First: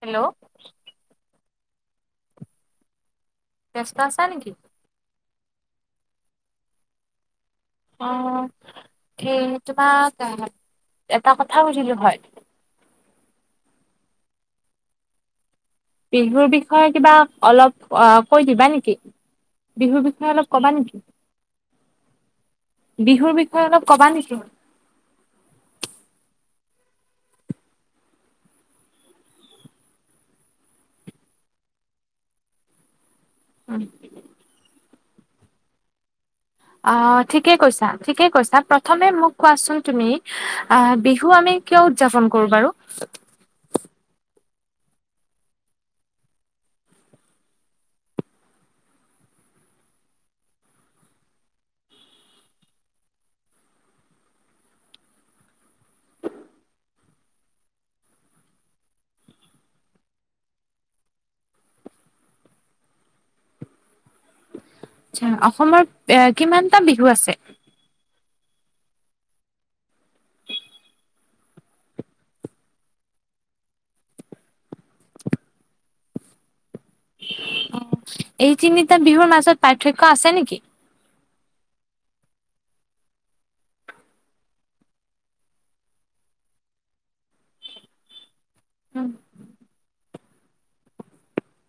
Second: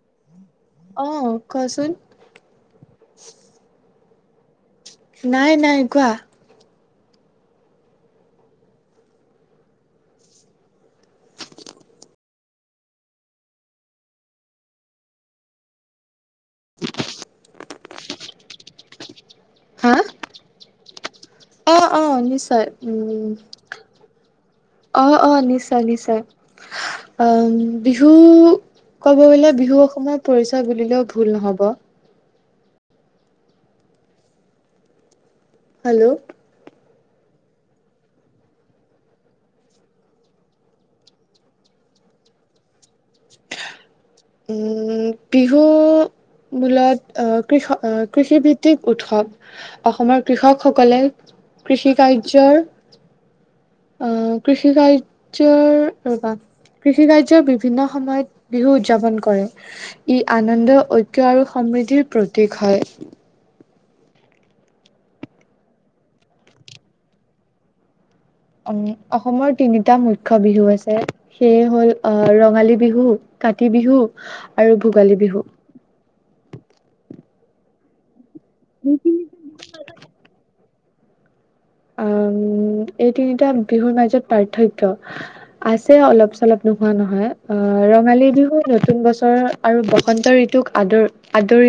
Hello? কচোন? ব্যস্ত আছা নেকি? নাই -নাই কোৱা? অ ', হে তোমাক এটা কথা সুধিলো হয়? বিহুৰ বিষয়ে কিবা অলপ কৈ দিবা নেকি? হা বিহু বিষয় অলপ কবা নেকি? অ নিশ্চয় উ বিহুৰ বিষয়ে অলপ ক'বা নেকি? অ অ নিশ্চয় নিশ্চয়। উ', বিহু কব গলে বিহুয় পৰিচয় বুলিলেও ভুল নহব। উম। হেল্ল' আহ ঠিকেই কৈছা ঠিকে কৈছা প্ৰথমে মোক কোৱাচোন তুমি আহ বিহু আমি কিয় উদযাপন কৰো বাৰু? উম বিহু মূলত আহ কৃষ আহ কৃষিভিত্তিক উৎসৱ অসমৰ কৃষকসকলে কৃষি কাৰ্য্যৰ আহ কৃষি কাৰ্যৰ কৃষি কাৰ্যৰ বিভিন্ন সময়ত বিহু উদযাপন কৰে। ই আনন্দ ঐক্য আৰু সমৃদ্ধিৰ প্ৰতীক হয়। আচ্চা অসমৰ এ কিমানটা বিহু আছে? অসমৰ তিনিটা মুখ্য বিহু আছে, সেয়ে হ'ল ৰঙালী বিহু, কাতি বিহু, আৰু ভোগালী বিহু। অ এই তিনিটা বিহুৰ মাজত পাৰ্থক্য আছে নেকি? উ এই তিনিটা বিহুৰ মাজত পাৰ্থক্য, আছে অলপ চলপ নোহোৱা নহয় আহ ৰঙালী বিহু নতুন উম, বছৰ আৰু বসন্ত ঋতুক আদৰ আদৰ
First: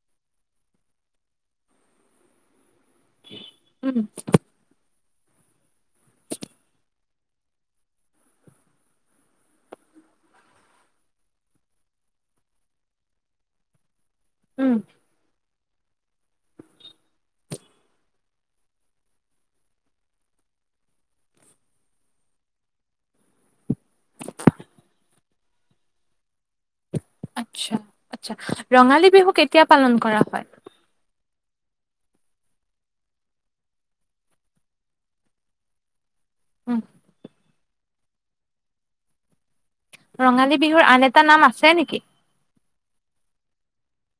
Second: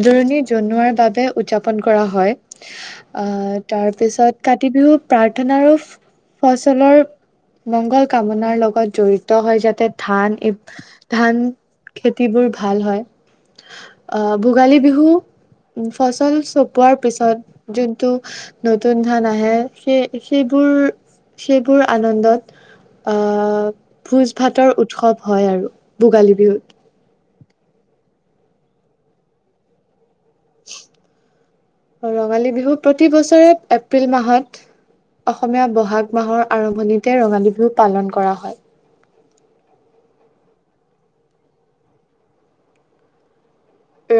আদৰণি জনোৱাৰ বাবে উদযাপন কৰা হয়। আহ উম, তাৰপিছত কাতি বিহুত প্ৰাৰ্থনাৰূপ ফচলৰ মংগল কামনাৰ লগত জড়িত হয় যাতে ধান এই ধান খেতিবোৰ ভাল হয় অহ উম, ভোগালী বিহু উ ফচল চপোৱাৰ পিছত যোনটো নতুন ধান আহে সেই সেইবোৰ সেইবোৰ আনন্দত আহ ভোজ ভাতৰ উৎসৱ হয় আৰু ভোগালী বিহুত। আচ্ছা আচ্ছা ৰঙালী বিহু কেতিয়া পালন কৰা হয়? ৰঙালী বিহু প্ৰতি বছৰে এপ্ৰিল মাহত অসমীয়া বহাগ মাহৰ উম, আৰম্ভণিতে ৰঙালী বিহু পালন কৰা হয়। ৰঙালী বিহুৰ আন এটা নাম আছে নেকি?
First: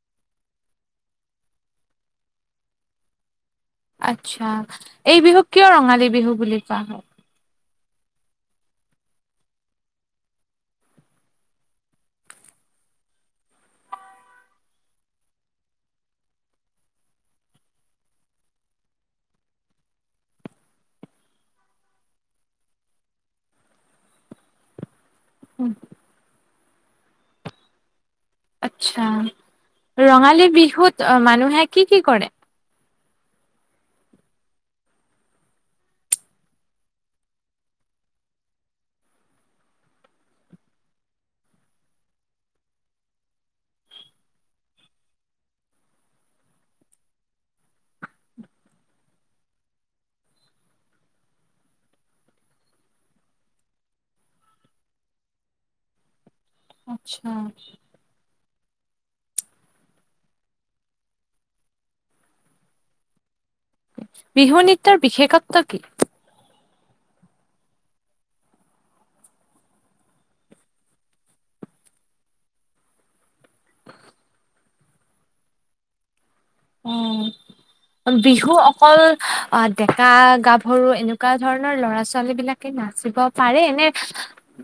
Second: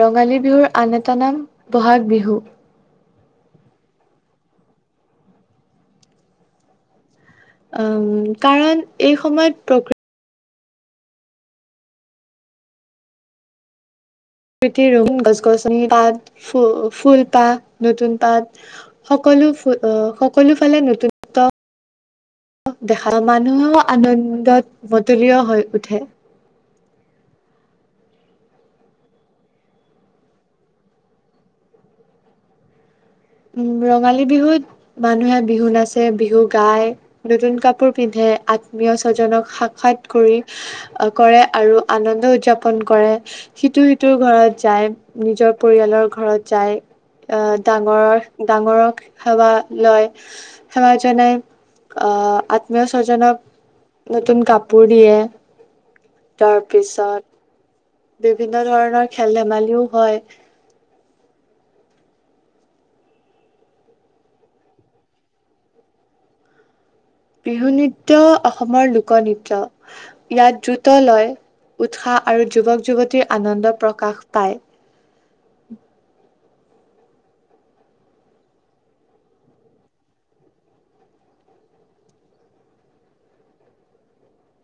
ৰঙালী বিহুৰ আন এটা নাম বহাগ বিহু। আচ্ছা এই বিহুক কিয় ৰঙালী বিহু বুলি কোৱা হয়? উম কাৰণ এই সময়ত প্ৰকৃতি তি আৰু গছ গছনি পাত ফুলপাহ নতুন পাত সকলো ফ আহ সকলো ফালে নতুনত দেখা মানুহেও আনন্দত লিয় হৈ উঠে। আচ্ছা ৰঙালী বিহুত মানুহে কি কি কৰে? উ ৰঙালী বিহুত মানুহে বিহু নাচে, বিহু গায়, নতুন কাপোৰ পিন্ধে, আত্মীয় স্বজনক সাক্ষাৎ কৰি কৰে আৰু আনন্দ উদযাপন কৰে সিটো সিটোৰ ঘৰত যায় নিজৰ পৰিয়ালৰ ঘৰত যায় আহ ডাঙৰৰ ডাঙৰক সেৱা লয় সেৱা জনাই আহ আত্মীয় স্বজনক নতুন কাপোৰ দিয়ে। আচ্ছা তাৰপিছত বিভিন্ন ধৰণৰ খেল ধেমালিও হয়। বিহু নৃত্যৰ বিশেষত্ব কি? বিহু নৃত্য অসমৰ লোকনৃত্য, ইয়াত দ্ৰুত লয় উৎসাহ আৰু যুৱক যুৱতীৰ আনন্দ প্ৰকাশ পায়। অ বিহু অকল আহ ডেকা গাভৰু এনেকুৱা ধৰণৰ লৰা ছোৱালী বিলাকে নাচিব পাৰে নে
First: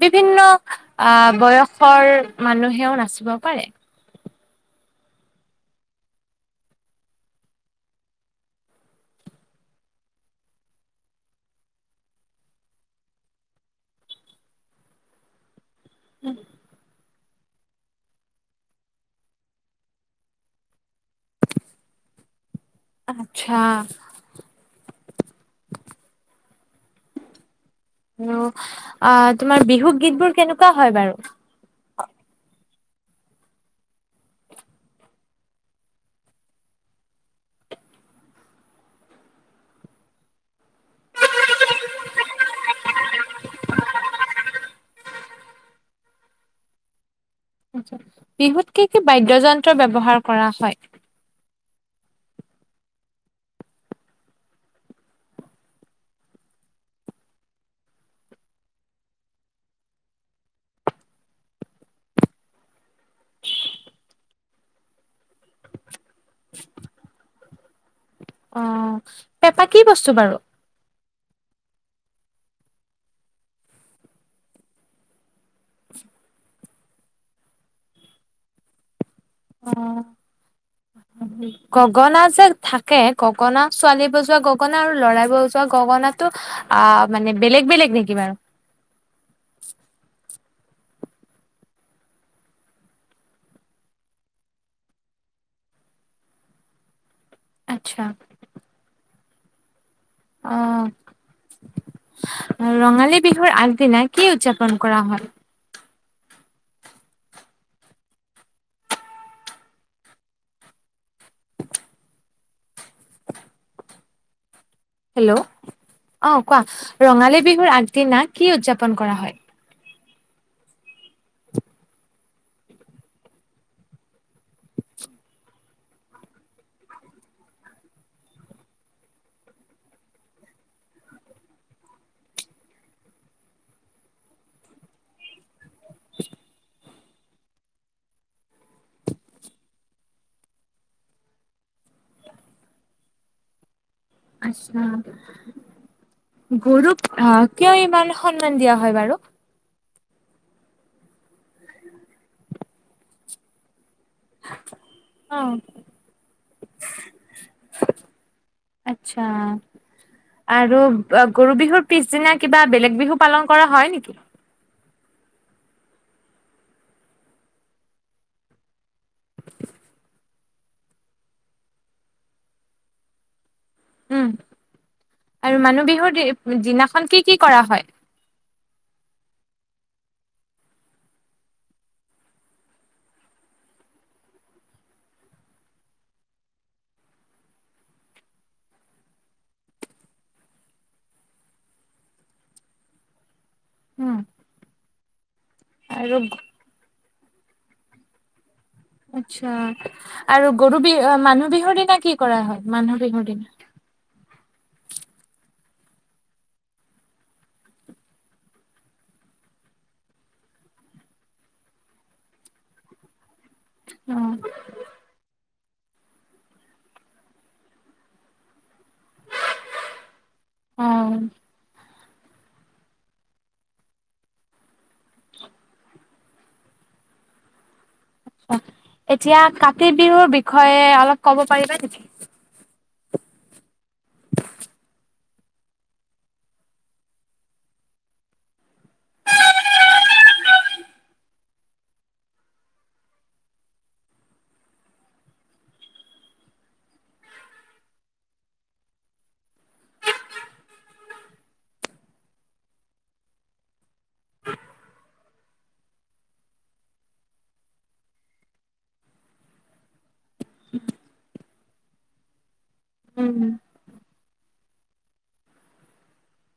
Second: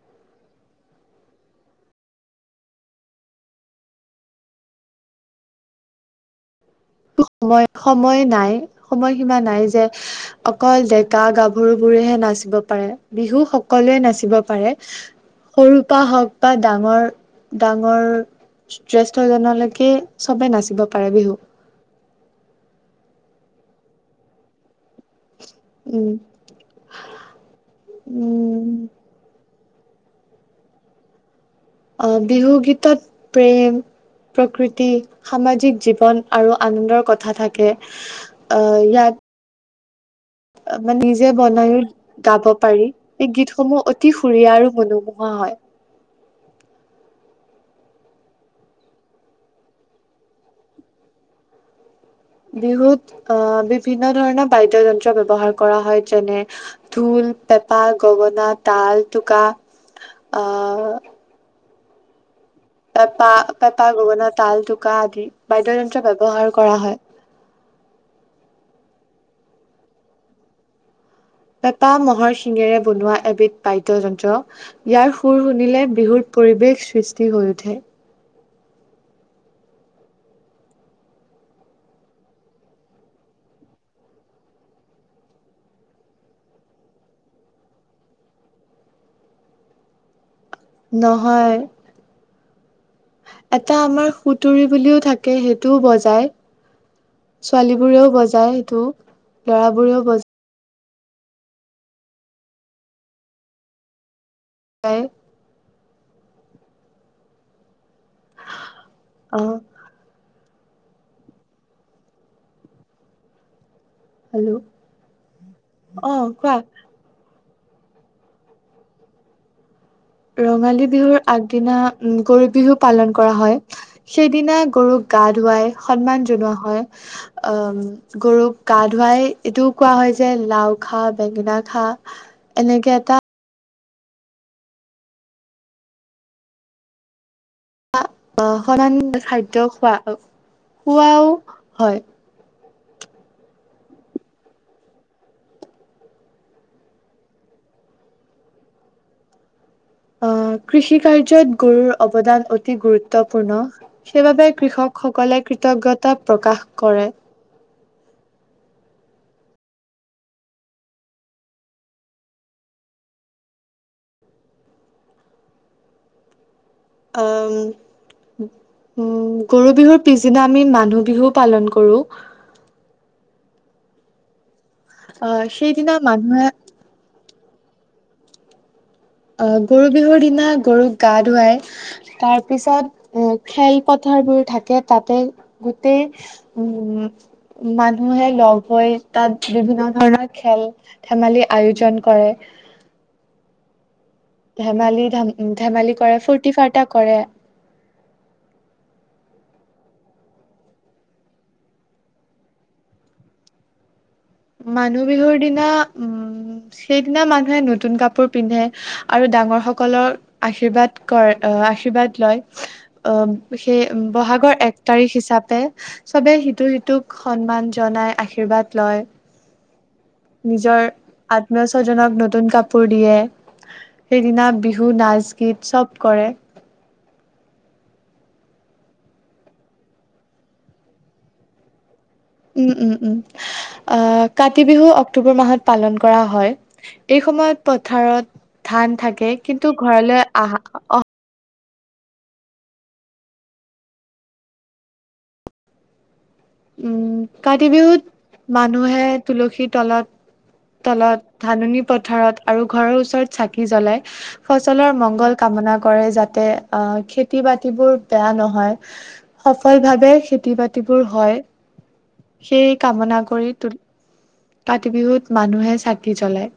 বিভিন্ন আহ বয়সৰ মানুহেও নাচিব পাৰে? সময় সময় নাই সময়সীমা নাই যে অকল ডেকা গাভৰুবোৰেহে নাচিব পাৰে বিহু সকলোৱে নাচিব পাৰে। সৰুৰ পৰা হওক বা ডাঙৰ ডাঙৰ জেষ্ঠ জনলৈকে চবে নাচিব পাৰে বিহু। আচ্ছা উম অহ, উম আ তোমাৰ বিহু গীতবোৰ কেনেকুৱা হয় বাৰু? তাত প্ৰেম, প্ৰকৃতি, সামাজিক জীৱন আৰু আনন্দৰ কথা থাকে। আহ ইয়াত মানে নিজে বনাই গাব পাৰি, এই গীতসমূহ অতি সুৰীয়া আৰু মনোমোহা হয়। বিহুত কি-কি বাদ্যযন্ত্ৰ ব্যৱহাৰ কৰা হয়? বিহুত আহ বিভিন্ন ধৰণৰ বাদ্যযন্ত্ৰ ব্যৱহাৰ কৰা হয় যেনে ঢোল, পেঁপা, গগনা, তাল, টোকা, আহ পেপা-পেঁপা, গগনা, তাল, টোকা আদি বাদ্যযন্ত্ৰ ব্যৱহাৰ কৰা হয়। অ পেঁপা কি বস্তু বাৰু? পেঁপা মহৰ শিঙেৰে বনোৱা এবিধ বাদ্যযন্ত্ৰ ইয়াৰ শুৰ শুনিলে বিহুৰ পৰিৱেশ সৃষ্টি হৈ উঠে। অ গগনা যে থাকে গগনা ছোৱালী বজোৱা গগনা আৰু লৰাই বজোৱা গগনাটো আহ মানে বেলেগ-বেলেগ নেকি বাৰু? নহয়। এটা আমাৰ সুতুলি বুলিও থাকে সেইটোও বজায়। আচ্ছা ছোৱালীবোৰেও বজায় এইটো লৰাবোৰেও বজাই। অ ৰঙালী বিহুৰ আগদিনা কি উদযাপন বজায় কৰা হয়? অহ হেল্ল'? হেল্ল'? অ কোৱা? ৰঙালী বিহুৰ আগদিনা কি উদযাপন কৰা হয়? ৰঙালী বিহুৰ আগদিনা উম গৰু বিহু পালন কৰা হয়। সেইদিনা গৰুক গা ধুৱাই সন্মান জনোৱা হয়, আম গৰুক গা ধুৱাই এইটোও কোৱা হয় যে লাও খা, বেঙেনা খা এনেকে এটা [inaudible] আহ সমান খাদ্য খোৱা খোৱাও হয়। আছা গৰুক আহ কিয় ইমান সন্মান দিয়া হয় বাৰু? আহ কৃষি কাৰ্যত গৰুৰ অৱদান অতি গুৰুত্বপূৰ্ণ। সেইবাবে কৃষকসকলে অ', কৃতজ্ঞতা প্ৰকাশ কৰে। আটচ্ছা আৰু গৰু বিহুৰ পিছদিনা কিবা বেলেগ বিহু পালন কৰা হয় নেকি? উ গৰু বিহুৰ পিছদিনা আমি মানুহ বিহু পালন কৰোঁ। উম আহ আৰু মানুহ সেইদিনা মানুহে বিহুৰ দিনাখন কি কি কৰা হয়? গৰু বিহুৰ দিনা গৰুক গা ধুৱাই তাৰ পিছত খেল পথাৰবোৰ থাকে তাতে গোটেই উম মানুহে লগ হৈ তাত বিভিন্ন ধৰণৰ খেল ধেমালি আয়োজন কৰে। উম ধেমালি ধাম ধেমালি কৰা আৰু ফুৰৰ্তি-ফাৰটা কৰে। আচ্ছা আৰু গৰু বিহু মানুহ বিহুৰ দিনা কি কৰা হয় মানুহ বিহুৰ দিনা? মানুহ বিহুৰ দিনা উম সেইদিনা মানুহে নতুন কাপোৰ পিন্ধে আৰু ডাঙৰ সকলৰ আশীৰ্বাদ কৰে আহ আশীৰ্বাদ লয় আহ- সেই অ', বহাগৰ এক তাৰিখ হিচাপ টে চবে সিটো সিটোক সন্মান জনাই আশীৰ্বাদ লয় নিজৰ অ', আত্মীয় স্বজনক নতুন কাপোৰ দিয়ে সেইদিনা বিহু নাচ গীত চব কৰে। এতিয়া কাতি বিহুৰ বিষয়ে অলপ ক'ব পাৰিবা নেকি? উম উম উম আহ কাতি বিহু অক্টোবৰ মাহত পালন কৰা হয়। এই সময়ত পথাৰত ধান থাকে কিন্তু ঘৰলৈ আহা আহা উম কাতি বিহুত মানুহে তুলসীৰ তলত তলত ধাননি পথাৰত আৰু ঘৰৰ ওচৰত চাকি জ্বলাই ফচলৰ মংগল কামনা কৰে। যাতে আহ খেতি বাতিবোৰ বেয়া নহয় সফল ভাৱে খেতি বাতিবোৰ হয়। সেই কামনা কৰি উম, ত কাতি বিহুত মানুহে চাকি জ্বলায়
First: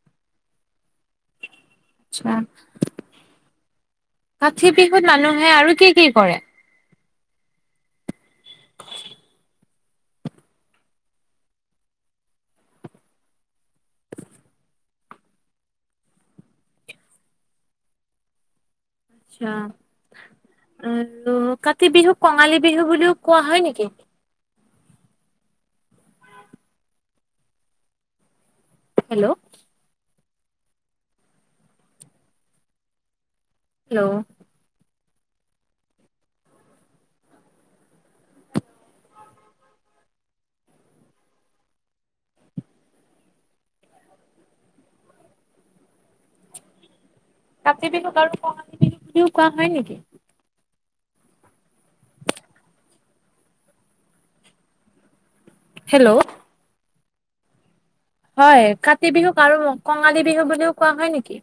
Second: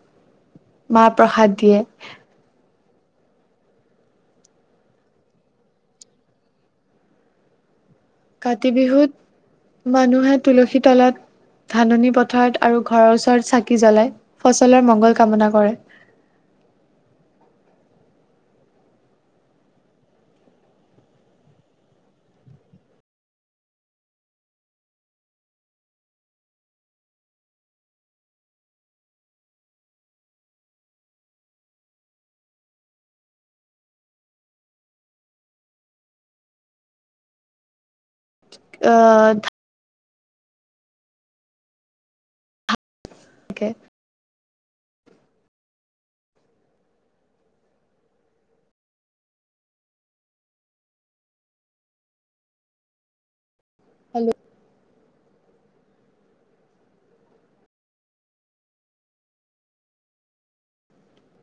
মাহ প্ৰসাদ দিয়ে। আচছা কাতি বিহুত মানুহে আৰু কি কি কৰে? কাতি বিহুত মানুহে তুলসী তলত ধাননি পথাৰত আৰু ঘৰৰ ওচৰত চাকি জ্বলাই ফচলৰ মঙংগল কামনা কৰে। আছা আৰু কাতি বিহুক কঙালী বিহু বুলিওঁ কোৱা হয় নেকি? হেল্ল' হেল্ল' অহ তাকে কাতি বিহুক আৰু কঙালী বিহু বুলিওঁ কোৱা হয় নেকি? হেল্ল হেল্ল' হয় কাতি বিহুক আৰু কঙালী বিহু বুলিও কোৱা হয় নেকি?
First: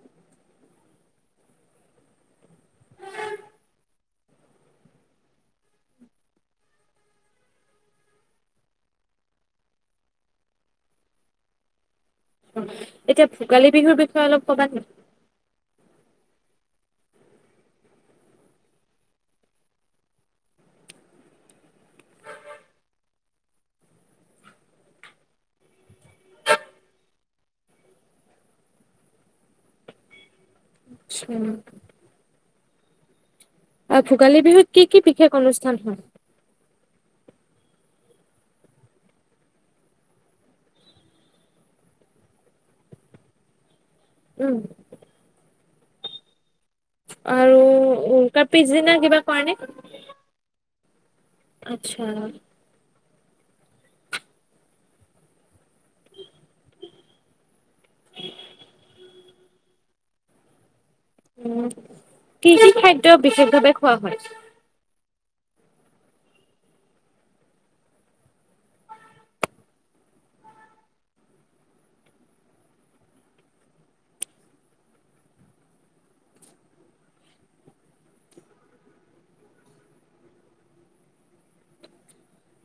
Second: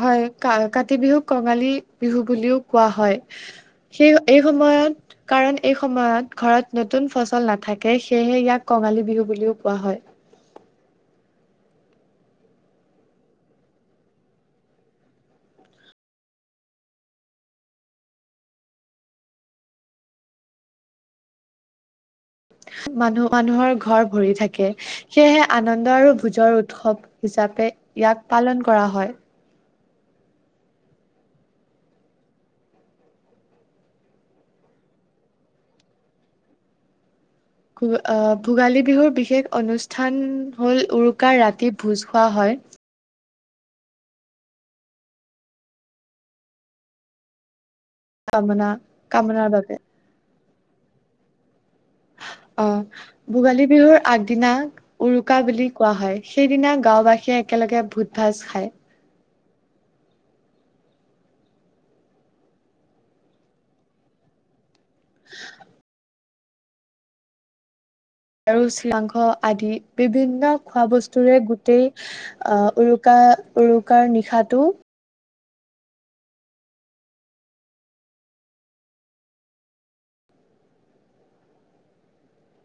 হয় কা কাতি বিহুক কঙালী বিহু বুলিও কোৱা হয় সেই এই সময়ত কাৰণ এই সময়ত ঘৰত নতুন ফচল নাথাকে সেয়েহে ইয়াক কঙালী বিহু বুলিওঁ কোৱা হয়। অ এতিয়া ভোগালী বিহুৰ বিষয়ে অলপ কবা নেকি? মানুহৰ ঘৰ ভৰি থাকে সেয়েহে আনন্দ আৰু ভোজৰ উৎসৱ হিচাপে ইয়াক পালন কৰা হয়। উম ভোগালী বিহুত কি কি বিশেষ অনুষ্ঠান হয়? অহ ভোগালী বিহুৰ বিশেষ অনুষ্ঠান হ'ল উৰুকাৰ ৰাতি ভোজ খোৱা হয়। উম আৰু তাৰ কামনা পিছদিনা কিবা কৰা কামনাৰ নে? বাবে আচ্ছা অ'। ভোগালী বিহুৰ আগদিনা উৰুকা বুলি কোৱা হয় সেইদিনা গাঁওবাসীয়ে একেলগে ভূজ ভাত খায়। উ কি কি খাদ্য বিশেষভাৱে খোৱা হয়? [unintelligible] আৰু চিৰাংস আদি বিভিন্ন খোৱা বস্তুৰে গোটেই আহ উৰুকা উৰুকাৰ নিশাটো।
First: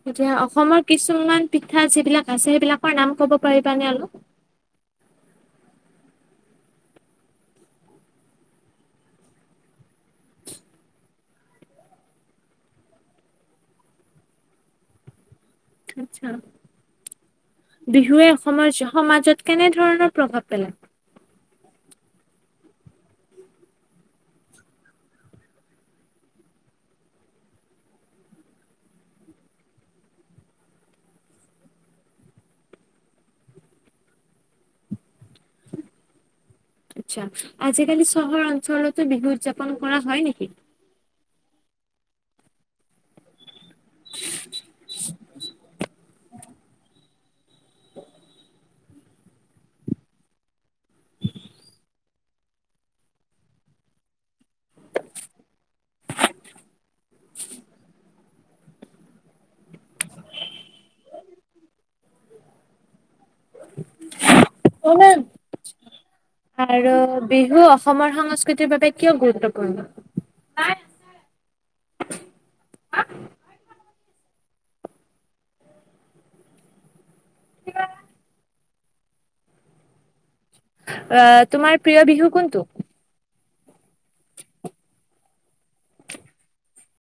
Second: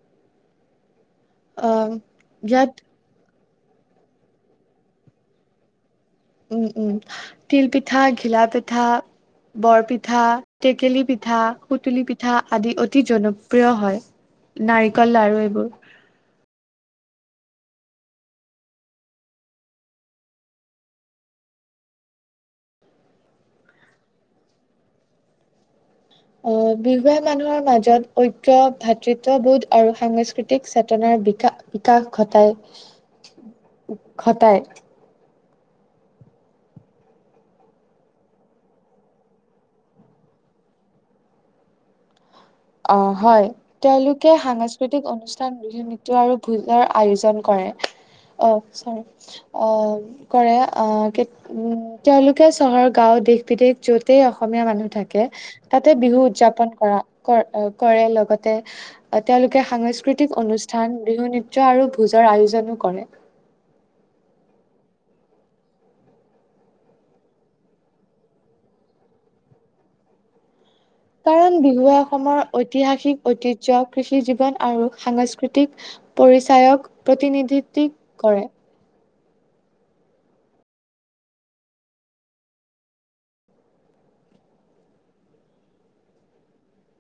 এতিয়া অসমত কিছুমান পিঠা আহ যিবিলাক আছে ইয়াত সেইবিলাকৰ নাম ক'ব। পাৰিবা নে অলপ উম উম তিল পিঠা, ঘিলা পিঠা, বৰপিঠা, টেকেলি পিঠা, সুতুলি পিঠা আদি অতি জনপ্ৰিয় হয় নাৰিকল লাৰু এইবোৰ। আচ্ছা বিহুৱে অসমৰ সমাজত কেনেধৰণৰ প্ৰভাৱ পেলায়? আহ বিহুৱা মানুহৰ মাজত ঐক্য ভাতৃত্ববোধ আৰু সাংস্কৃতিক চেতনাৰ বিকা বিকাশ ঘটায় ঘটায় আচ্ছা আজিকালি চহৰ অঞ্চলতো বিহু উদযাপন কৰা হয় নেকি আহ হয় তেওঁলোকে সাংস্কৃতিক অনুষ্ঠান বিহু নৃট্য আৰু ভোজৰ আয়োজন কৰে আহ চ আহ কৰে আহ উ তেওঁলোকে চহৰ গাও দেশ বিদেশ যতেই অসমীয়া মানুহ থাকে তাতে বিহু উদযাপন কৰা অ কয় কৰে লগত তেওঁলোকে সাংস্কৃতিক অনুষ্ঠান বিহু নৃট্য আৰু ভোজৰ আয়োজনো কৰে আৰু বিহু অসমৰ সংস্কৃতিৰ বাবে কিয় গুৰুত্বপূৰ্ণ কাৰণ বিহুৱে অসমৰ ঐতিহাসিক ঐতিহ্য কৃষি জীৱী জন আৰু সাংস্কৃতিক পৰিচায়ক প্ৰতিনিধিত্বীক কৰে আহ তোমাৰ প্ৰিয় বিহু কোনটো